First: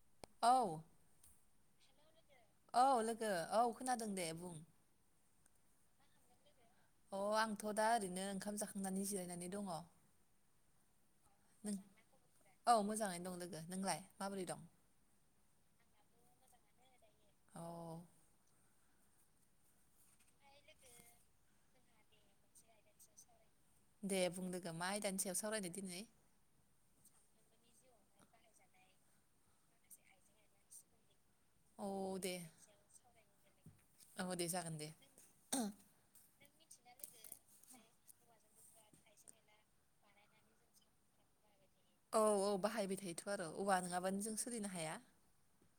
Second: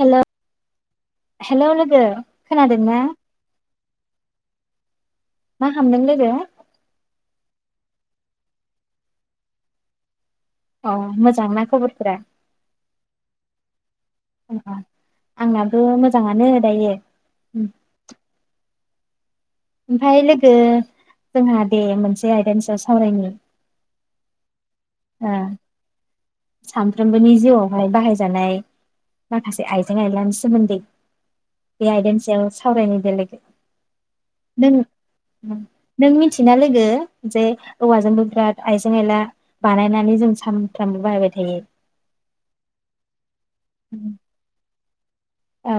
Hello औ hello लोगो खोनादों औ ना लोगो औ खोनादों दे बुं मा खालामदों लोगो अ आंथ' दा ओरैनो ओंखाम जाखांनानै जिरायनानै दङ अ मोजां ना खबरफोरा औ मोजाङैनो दं लोगो नोंलाय माबोरै दं आंना आंनाबो मोजां मोजाङानो दायो औ उम ओमफाय लोगो जोंहा दे मोनसे आयदानि सायाव सावरायनो दे बुंदो मा आयदानि सायाव सावरायदो दिनै सानफ्रोमबोनि जिउआवहाय बाहायजानाय माखासे आइजें आयलानि सोमोन्दै बे आयदानि सायाव सावरायनाय बेलेग ओ दे जागोन दे थिना लोगो जे औवाजोंबो बिराद आइजें आइला बानायनानै जों सानफ्रामबो बाहायबाय थायो औ औ बाहायबाय थायोथ' आरो औवा नङाबानो जों सोलिनो हाया औ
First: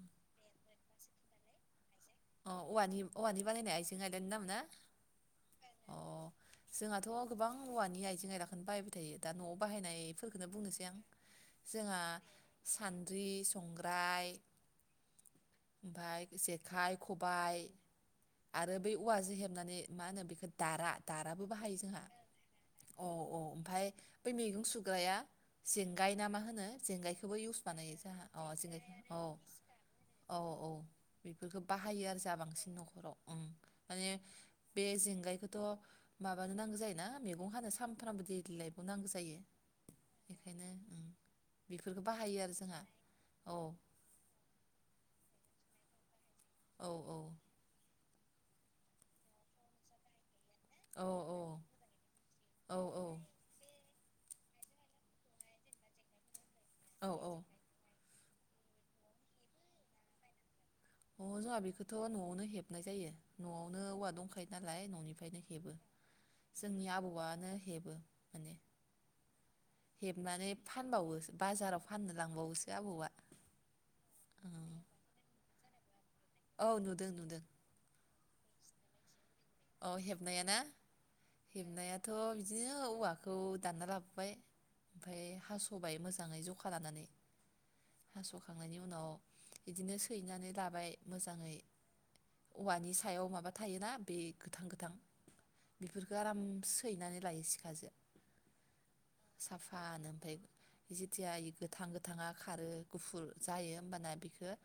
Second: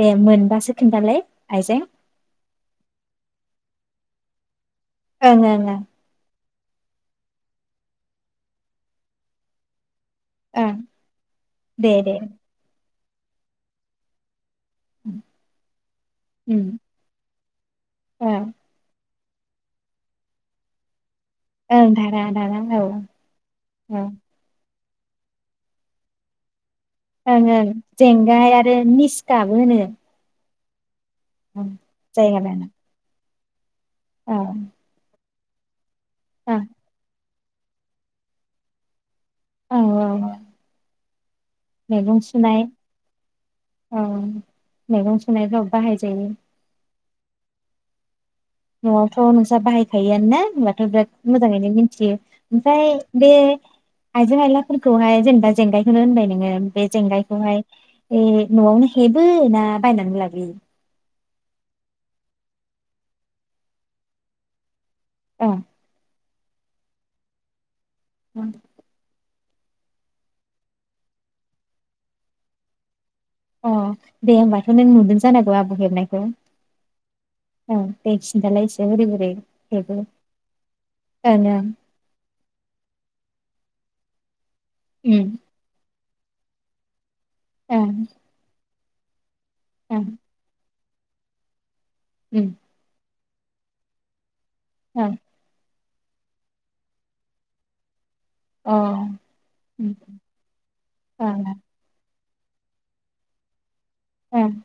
दे मोनबासो खोनथालाय आइजें अ औवानि औवानि बानायनाय आयजें आयलानि नाम ना ओं ओं अ जोंहाथ' गोबां औवानि आइजें आइलाखौनो बाहायबाय थायो दा न'आव बाहायनाय फोरखौनो ओं बुंनोसै आं दे जोंहा दे सान न्द्रि संग्राय ओमफाय उम जेखाय खबाय ओं आरो बै औवाजों हेबनानै मा होनो बेखौ दारहा दाराबो बाहायो ओं जोंहा धारा धारा औ औ ओमफ्राय औ ओं बै मैगं सु ग्राया जंगाय ना मा होनो? जेंगायखौबो इउस ओं बानायो जोंहा अ जेंगाय आरो जेंगाय औ निस्काबो होनो औ ओं [inaudible] बाहायो आरो जा जायगा लाना बांसिन नखराव ओं माने औ बे जेंगायखौ थ माबानो औ नांगौ जायो ना मैगं हानो सानफ्रामबो दैलि लाइफाव नांगौ जायो। औ औ बेखायनो ओं बेफोरखौ मैगं बाहायो आरो सुनाय जोंहा औ मैगं सुनायफोराव बाहाय जायो। औ औ नयावथ नोंस्रा बाहायखायोआनो ना होनबाथ औ बिराद औ मोजाङैनो मिथियो औ ओमफ्राय बे आइजें आइलाफोरखौहाय जेनेबा जेंगाइखौनो होनबाय नोङो बे औ औ जेंगाइखौहाय ए नयावनो हेबो ना बायनानै लाबोयो? अ जोंहा बेखौथ नयावनो हेबनाय जायो। नयावनो औवा दंखायो नालाय। ननिफ्रायनो अ हेबो। जोंनि आबौआनो हेबो। औ माने हेबनानै फानबावो बाजाराव फाननो लांबावोसो आबौआ अ दे होमबाथ नों नुदों जानांगौ आ आबौ हेबनाय खौ औ नुदों नुदों औ दे दालाय [unintelligible] अ हेबनाया ना ओं हेबनायाथ बिदिनो औवा खौ दानना लाबोबाय ओमफ्राय उम हासबाय मो जाङै जखा लानानै ओं हासखांनायनि उनाव बिदिनो ओं सैनानै लाबाय मोजाङै औवानि सायाव मा बा थायोना बे गोथां गोथां औ बेफोरखौ आराम सैनानै लायो सिखाजो अ उम साफानो ओमफ्राय जेथिया ओं इ गोथां गोथाङा खारो गुफुर जायो होमबाना ओं बेखौ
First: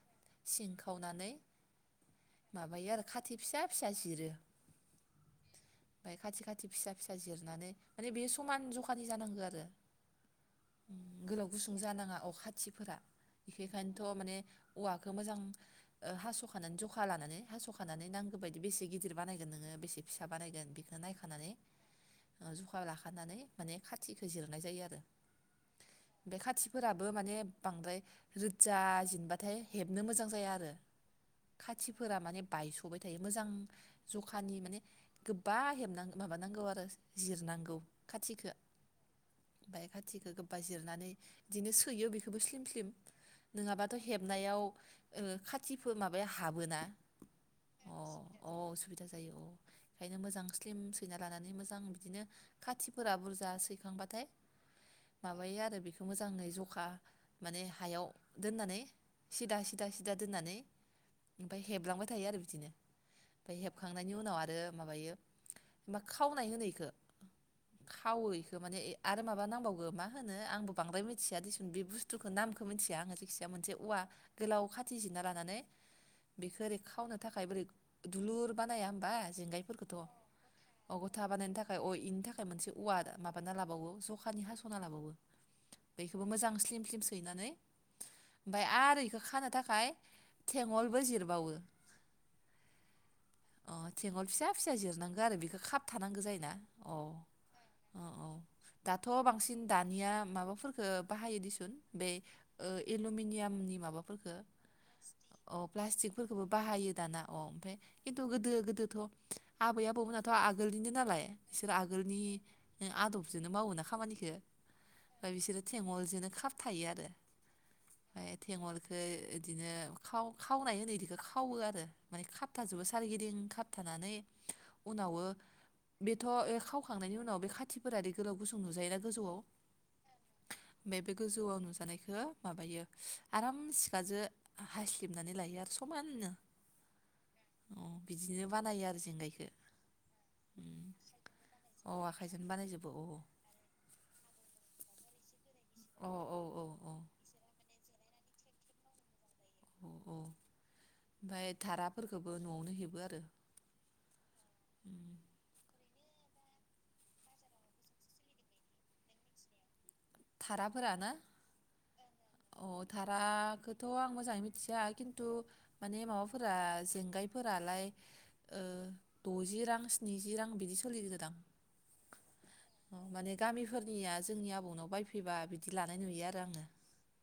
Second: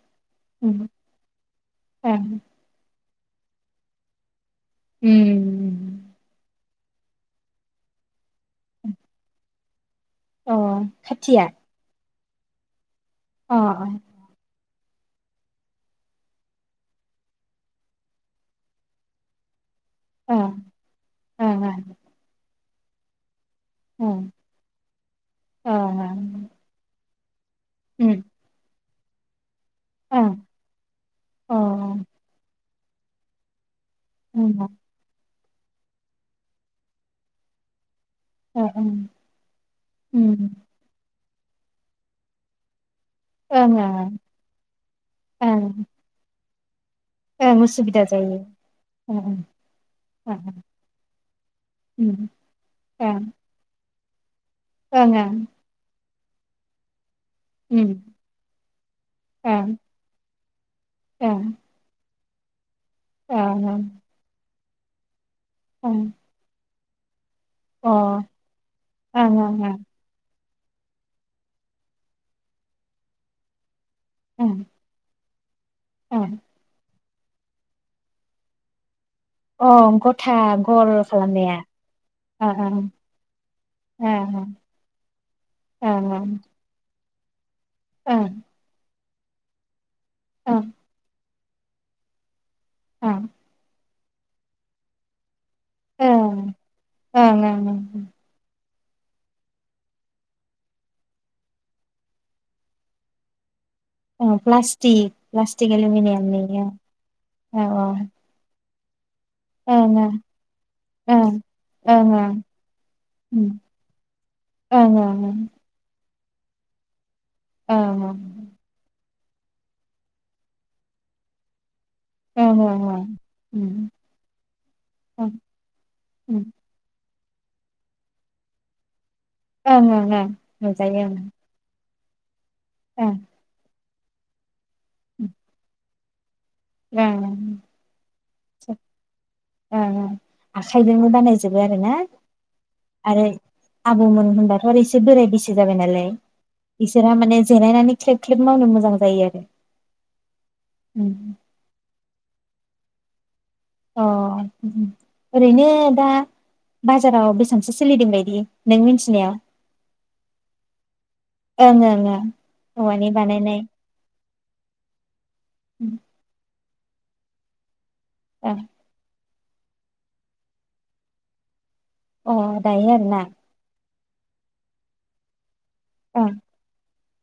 सिं उम खावनानै ओं माबायो आरो खाथि फिसा फिसा जिरो उम बाय खाथि खा खाथि फिसा फिसा जिरनानै माने बे समान जखानि जानांगौ आरो अ खाथिया गोलाव गुसुं जानाङा अ खाथिफोरा अ बेनिखायनोथ' माने औवखौ मोजां हास'खानानै जखा लानानै हास'खानानै नांगौ बायदि बेसे गिदिर बानायगोननोङो बेसे फिसा अ बानायगोन बेखौनो नायखानानै ओं ओं ज' जखा लाखानानै माने ओं खाथिखौ जिरनाय जायो आरो ओं बे खाथिफोराबो माने बांद्राय उम रोजा बाथाय हेबनो मोजां ओं जाया आरो अ ओं खाथिफोरा माने बायस' नुबाय थायो मोजां जखानि माने गोबां बा हेबनां माबानांगौ आरो जिरनांगौ खाथिखो ओ ओं ओमफ्राय खाथिखौ उम गोबा जिरनानै बिदिनो सैयो बेखौबो स्लिम स्लिम ओं नङाबाथ' ओं हेबनायाव ओं खाथिफोर माबाया हाबो हाबोना ओं अ उसुबिदा जायो अ उसुबिदा जायो ओं ओंखायनो ओं मोजां स्लिम सैना लानानै मोजां बिदिनो उम खाथिफोरा ओं बुरजा सैखांबाथाय ओं ओं माबायो आरो बेखौ मोजाङै जखा माने उम हायाव दोननानै सिदा ओं सिदा सिदा दोननानै ओं ओमफ्राय हेबलांबाय थायो आरो बिदिनो ओमफ्राय ओं हेखांनायनि उनाव आरो माबायो। ओं खावनाय होनो इखो ओं खावो बेखौ माने अ आरो ओं माबा ओं ओं नांबावगो मा होनो। आंबो बांद्राय मिथिया दिसुन बे बुस्थुखौ नामखौ मिन्थिया आङो जायखिजाया मोनसे औवा ओं गोलाव खाथि जिरना लाना होननानै ओं बेखौ ओरै खावनो थाखाय बोरै दुलुर बानाया बा अ जेंगायफोरखौथ' गथा गल अ गथा बानायनो खालामनाया थाखाय अ इनि थाखाय ओं मोनसे ओं औवा माबाना लाबावो ओं जखानि हास'ना लाबावो ओं बेखौबो मोजां स्लिम स्लिम सैनानै ओं ओमफाय आरो इ खानो थाखाय। ओं थेंगलबो जिरबावो। ओ अ थेंगल फिसा फिसा जिरनांगो आरो बेखौ। खाब थानांगौ ओं जायोना औ ओं ओं औ ओं औ। दाथ' बांसिन दानिया माबाफोरफोरखौ बाहायो दिसुन बे ओ एलमिनियामनि माफोरखौबो ओं प्लास्टिक ओ प्लास्टिक प्लास्टिकफोरखौबो एलमिनियामनि औ बाहायो दाना अ औ ओमफ्राय गोदो गोदोथ' आबै ओं ओं आबौमोनाथ' आगोलनिनो नालाय ओं बिसोर ओं आगोलनि ओं उम आदबजोंनो मावो ना खामानिखौ ओं ओं ओमफ्राय बिसोरो थेंगलजोंनो खाबथायो आरो ओ ओं इदिनो खाव खावनाय होनो इदिखौ खावो आरो। माने ओं खाबथा ओं जोबो ओं सारिगिदिं उम खाबथानानै उनावो ओं बेथ' उम खावखांनायनि उनाव बे खाथिफोरादि गोलाव गसुं नुजायो ना गोजौयाव ओं ओं ओं बे नुजायो बे ओं गोजौयाव नोजानायखौ हो माबायो ओं आरामसे गाजो हास्लिबनानै लायो आरो खमाननो [unintelligible] उम ओं बानायो आरो जेंगायखौ ओं आखाइजोंबो बानायजोबो आरो ना अ आखाइजोंनो बानायजोबो आरो अ आबौमोन होनबाथ' ओ एसे बोराय बैसो जाबाय नालाय औ औ औ औ बिसोरहा माने जिरायनानै ख्लेब ख्लेब मावनो मोजां जायो आरो अ अ ओमफ्राय थारा फोरखौबो न'आवनो हेबो आरो अ उम उ‌म ओरैनो दा बाजाराव बेसांसो सोलिदों बायदि नों मिनथिनायाव धाराफोरा ना ओं अ औवानि बानायनाय धाराखौथ' आं मोजाङै मि थिया खिन तु माने माबाफोरा जेंगायफोरालाय ओं ओ द'जि रां स्निजि रां बिदि सोलिदोदां अ दायो आरोना निया जोंनि आबौनाव बाय फैबा बि दि लानाय नुयो ओं आरो आङो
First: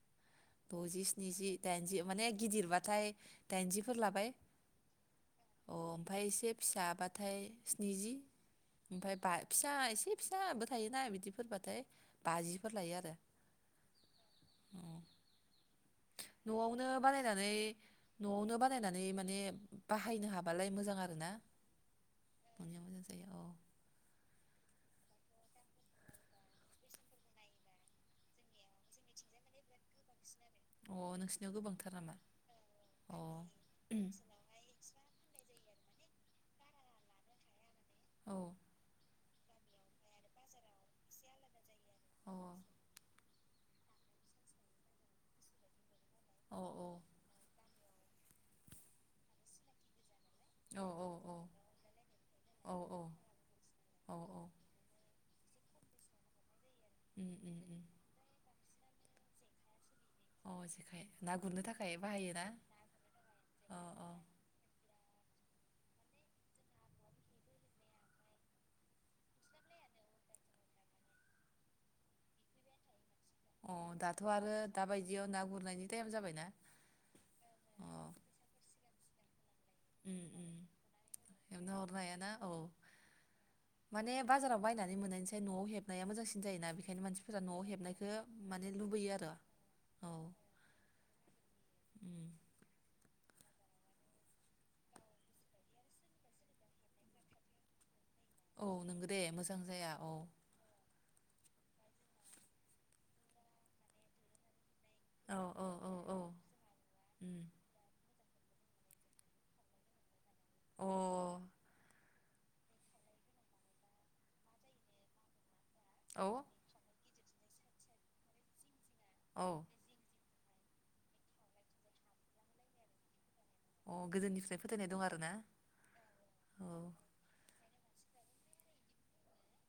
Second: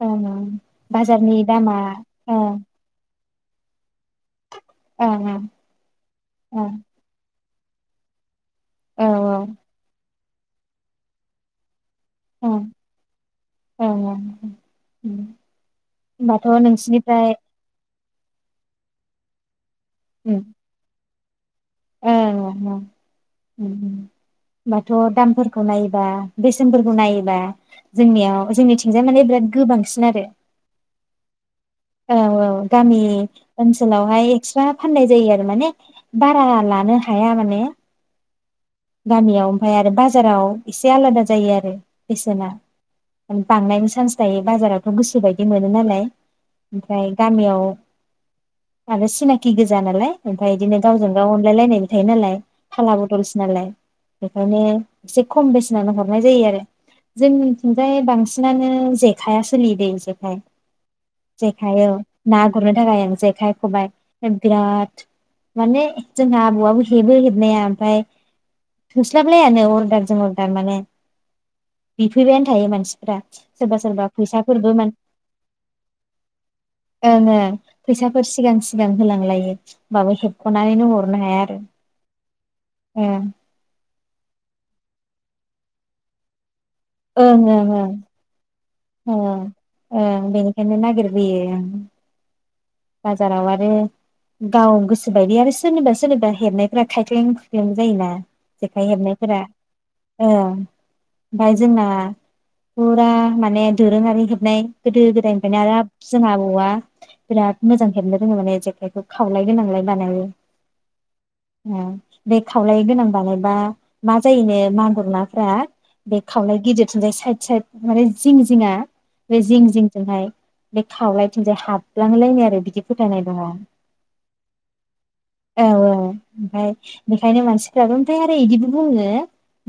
ओं ओं द'जि बाजारनि स्निजि दामा दाइनजि माने ओं गिदिरबाथाय दाइनजिफोर लाबाय ओं ओं अ ओमफ्राय एसे ओं फिसाबाथाय स्निजि औ ओमफ्राय बा फिसा एसे फिसाबो थायोना बिदिफोरबाथाय बाजि ओं ओं ओं उम आरो होनबाथ' न'आवनो नोंसिनिफ्राय बानायनानै न'आवनो बानायनानै माने बाहायनो हाबालाय मोजां आरो ना [unintelligible] थ' दामफोरखौ नायोबा बेसेनफोरखौ नायोबा जोंनियाव जोंनिथिंजाय माने बिराद गोबांसिन आरो अ नोंसि औ औ गामि ओनसोलावहाय एक्सट्रा फाननाय जायो आरो माने बारा लानो हाया माने गामियाव ओमफाय आरो बाजाराव एसे आलादा जायो आरो अ औ बिसोरना बांनायनि सान्स दायो बाजारावथ' गोसोबायदि मोनो नालाय औ ओमफ्राय गामियाव आरो सिनाखि गोजा नालाय ओमफ्राय औ बिदिनो गावजों गाव अनलाय लायनाय थायो नालाय औ फाला बदलसो औ औ बेखायनो एसे खम बेसेननो हरनाय जायो आरो उम उम उम जोंनिथिंजाय बांसिनानो जेखाइया सोलियोदै जे खाइ अ जेखाइ ना गुरनो जेखाइ थाखाय बाहायोना ना गुरनो थाखाय ओं जेखाइ अ खबाइ अ बिराद माने जोंहा आबौआबो हेबो हेबनाया ओमफाय थोस्लाबलायानो अर्दारजों अर्दार माने बिफैबायानो थायो मानसिफ्रा अ सोरबा सोरबा दाथ' आरो फैसाफोरबो मान दाबायदियाव ना गुरनायनि टाइम जाबायना ओं ओं अ फैसाफोर सिगां सिगां होलांलायो होमबाबो उम उम हेबख'नानैनो हरनो हाया आरो हेबना हरनो हायाना औ ओ माने बाजाराव बायना मोननायनिसाय न'आव हेबनाया मोजांसिन जायोना बे ओंखायनो मानसिफोरा न'आव हेबनायखो औ ओं ओं बेनिखायनो नागिरबोयो ओं उम [unintelligible] बाजाराव आरो गाव गोसोबायदि आरो सोरनिबा सोरनिबा हेबनायफ्रा खायख्लें खुख्लें जायोना औ जेखाइ नंगौ दे हेबनायफोरा मोजां जाया औ ओमफाय जोंना फुरा माने दोरोङारि हेबनाय गोदो औ गोदायनिफ्रायनो औ आरो औ औ जोंहा आबौआ उम बिराद मोजां हेबनो रोङो माने जेखाइखौ खावलाय गोनांलाय बानायो अ [unintelligible] बे खावलाय गोनां बानायबा मा जायोनो मागुर नाफ्रा बे औ खावलनाय गिदिरथिंजाय साइद साइद माने जिं जिं जिङा बे औ जिं जिं जोंहाय बे खावलायथिंजाय हाबलांलायनाय आरो बिदि फोथायनाय दङा अ गोजोनिफ्राय फोथायनाय दं आरो ना औ थाय आरो बिदिबो बुङो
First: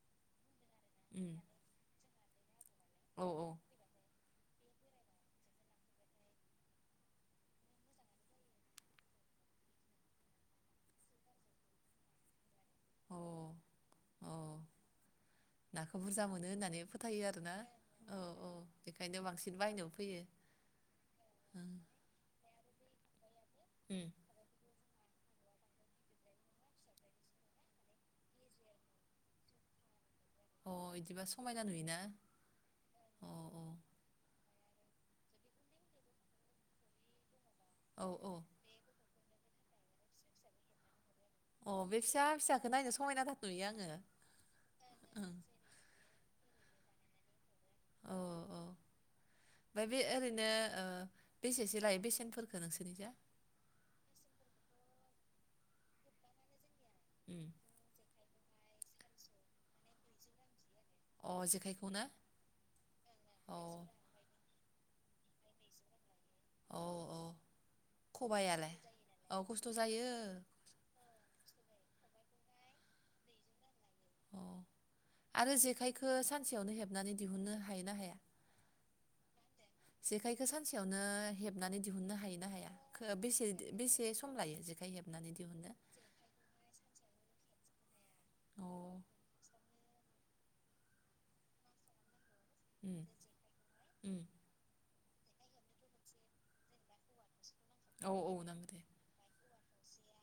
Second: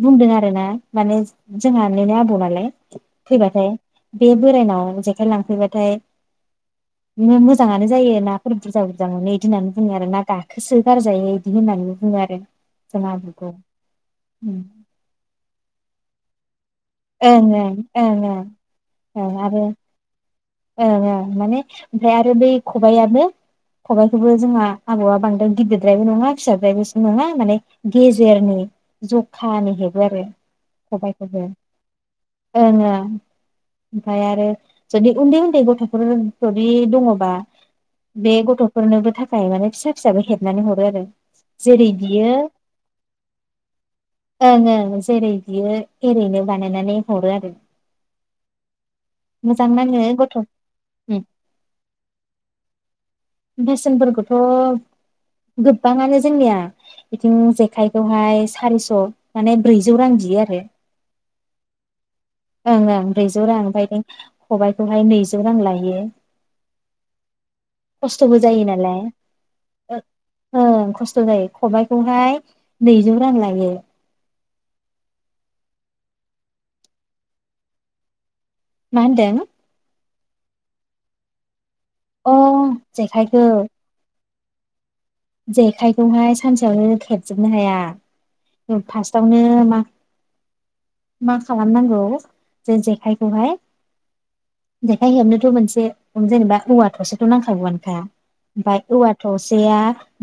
बुंदों आरोना माने उम जोंहा निनो बुङो नालाय औ फैबाथाय बे बोरायनाव जेखाय लांफैबाथाय बिनो मोजाङानो जायो नाफोर बुरजा बुरजा मोनो बिदि होननानै बुङो आरो ना गाखोसो गारजायो बिदि होननानै बुङो आरो जोंहा औ आबौखौ औ नाखौ बुरजा मोनो होननानै फोथायो ओं आरोना ओं ओं औ ओं औ बेखायनो ओं बांसिन आरो बायनोबो फैयो ओं ओं माने उम ओमफ्राय आरो बै खबायाबो उम खबायाइखौबो जोंहा आबौआ बांद्राय गिदिरद्रायबो नङा फिसाद्रायबोसो नङा माने गेजेरनि जखानि हेबो आरो अ इदिबा खबाइखौबो समायना नुयो ओं ओमफाय आरो जुदि उन्दै उन्दै गथ'फोर जुदि दङबा औ औ बे गथ'फोरनोबो थाखाय माने फिसा फिसाबो हेबनानै हरो आरो अ जेरै बे फिसा बियो फिसाखौ नायनो समायना थाथ'यो आङो ओं ओं ओ जेरै बियो एरैनो बानायनानै हरो आरो अ औ मोजां ओमफ्राय बे नाङो गथ' ओरैनो ओ बेसेसो लायो बेसेनखो नोंसोरनि जा बेेसेनफोरखौथ' गोबाङानो जोंनिया बिदिनो उम जेखायखौहाय सारिस' माने ब्रैजौ रां बियो आरो अ जेखाइखौना ओं ओं ब्रैजौ औ रां बायदों खबाइ बेखौहाय नैजौ रां लायो औ औ खस्थ'बो जायो खबायालाय नालाय औ खस्थ' जायो ओ खस्थ' जायो खबाइखौहाय नैजौ रां लायो अ आरो जेखाइखो सानसेयावनो हेबनानै दिहुननो हायो ना हाया मा होनदों जेखायखौ सानसेयावनो हेब नानै दिहुननो अ हायो ना हाया जेखायखौ बेसे बेसे सम लायो जेखाय हेब जेखायखौहाय सानसेयावनो खेबजोबनो हाया अ [inaudible] फार्स्टावनो मा मा खालाम नांगौ जों उम जेखायखौहाय उम जेखाय हेबनोथ' मोनसे जेनेबा औवा थसेथ' नां खा औ औ नांगो दे ओमफ्राय औवाथ' जैया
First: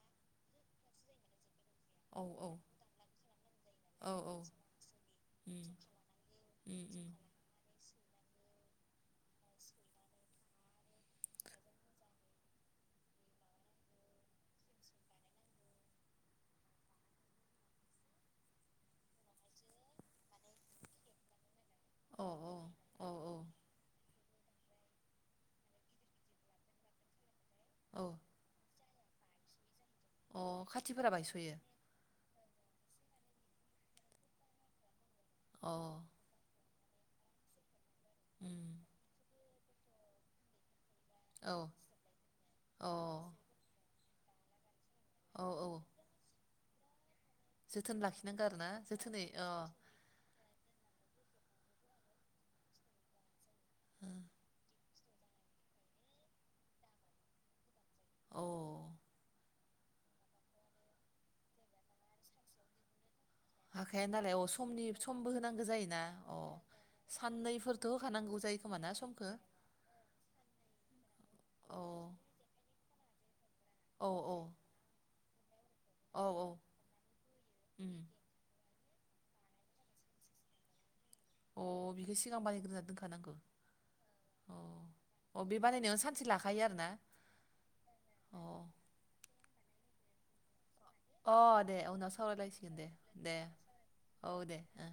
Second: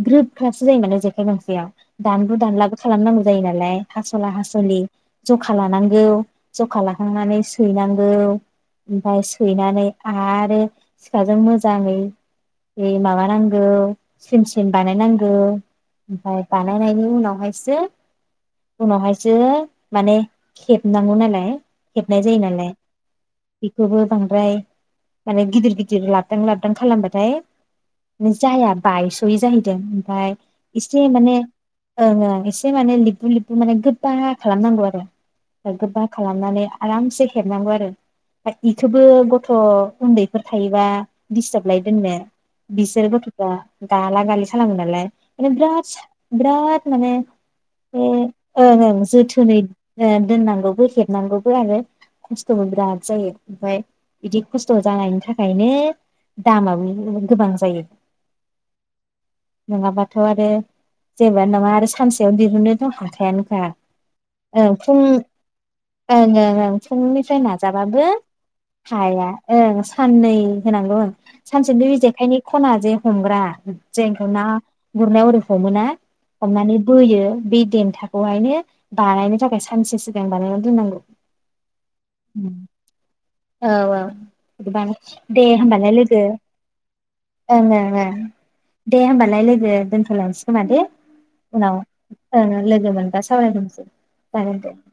ग्रोब ग्राबसो जायो माने जेखाइ गंसेया औ दानलु औ दानलाबो खालामनांगौ जायो नालाय औ हास'ला औ हास'लि जखा उम लानांगौ जखा उम उम लाखांनानै सैनां ओव ओमफाय सैनानै आरो सिखाजों मोजाङै ओइ माबानांगौ सोमसि जों बानायनांगौ ओमफाय बानायनायनि उनावहायसो उनावहायसो माने खेबनांगौ नालाय हेबनाय अ जायो नालाय औ औ बेखौबो बांद्राय माने गिदिर गिदिर लाबदां लाबदां खालामबाथाय औ मो जाया बाइस बै जाहैदों फाय अ इसे खाथिफोरा माने बायस'यो ओंआं एसे माने लिबु लिबु माने गोबा खालामनांगौ आरो अ ओ गोब्बा खालामनानै आरामसे हेबनांगौ आरो बा उम इखोबो ग' थ' उन्दैफोर थायोबा औ दिस्टाब लायदोंनो अ बिसोर गथ'फ्रा गाला गालि खालामो नालाय औ औ [unintelligible] बेराद माने जोथोन ओ लाखिनांगौ आरोना ओं ओं अ जोथोनै ओ दोननांगौ बेखे नांगौफोरानो खस्थ'बो बिराद जायो ओमफाय बिदि खस्थ' जानायनि थाखायनो दामाबो गोबां जायो अह नोङाबाथ' आरो जेबोआनो नङा आरो सानसेयाव दिहुननो थाखा खायानोखा हाखाया नालाय अ औ समनि फुं समबो होनांगौ जायोना ओं अ ओं ओं फुंनिफ्राय साननैफोरथ' नाजाबाबो होखानांगौ जायो खोमा ना हाया समखौ ओं साननै होनांगौ ओं अ सानसेनि बे जेखाइनि खना जे हमग्रा औ जेंखौ ना गुरनायाव ओरो हमोना औ औ हमनानै बोयो बै उम देन्थाखौहायनो बानायनो थाखाय सानसे सिगां बानायना दोननांगौ अ बिखो सिगां औ बानायग्रोना दोनखानांगौ औ अ बिदिबानो दे अ बे होमबालाय बानायनायावनो लोगो सानसे लाखायो आरोना ओं ओं ओं अ दे होमबालाय लोगो दोनथ'लानसि खोमा दे अ दे उनाव ओं सावरायलायसिगोन दे लोगो मोनबा दे सावरायफिनसै औ जागोन दे ओ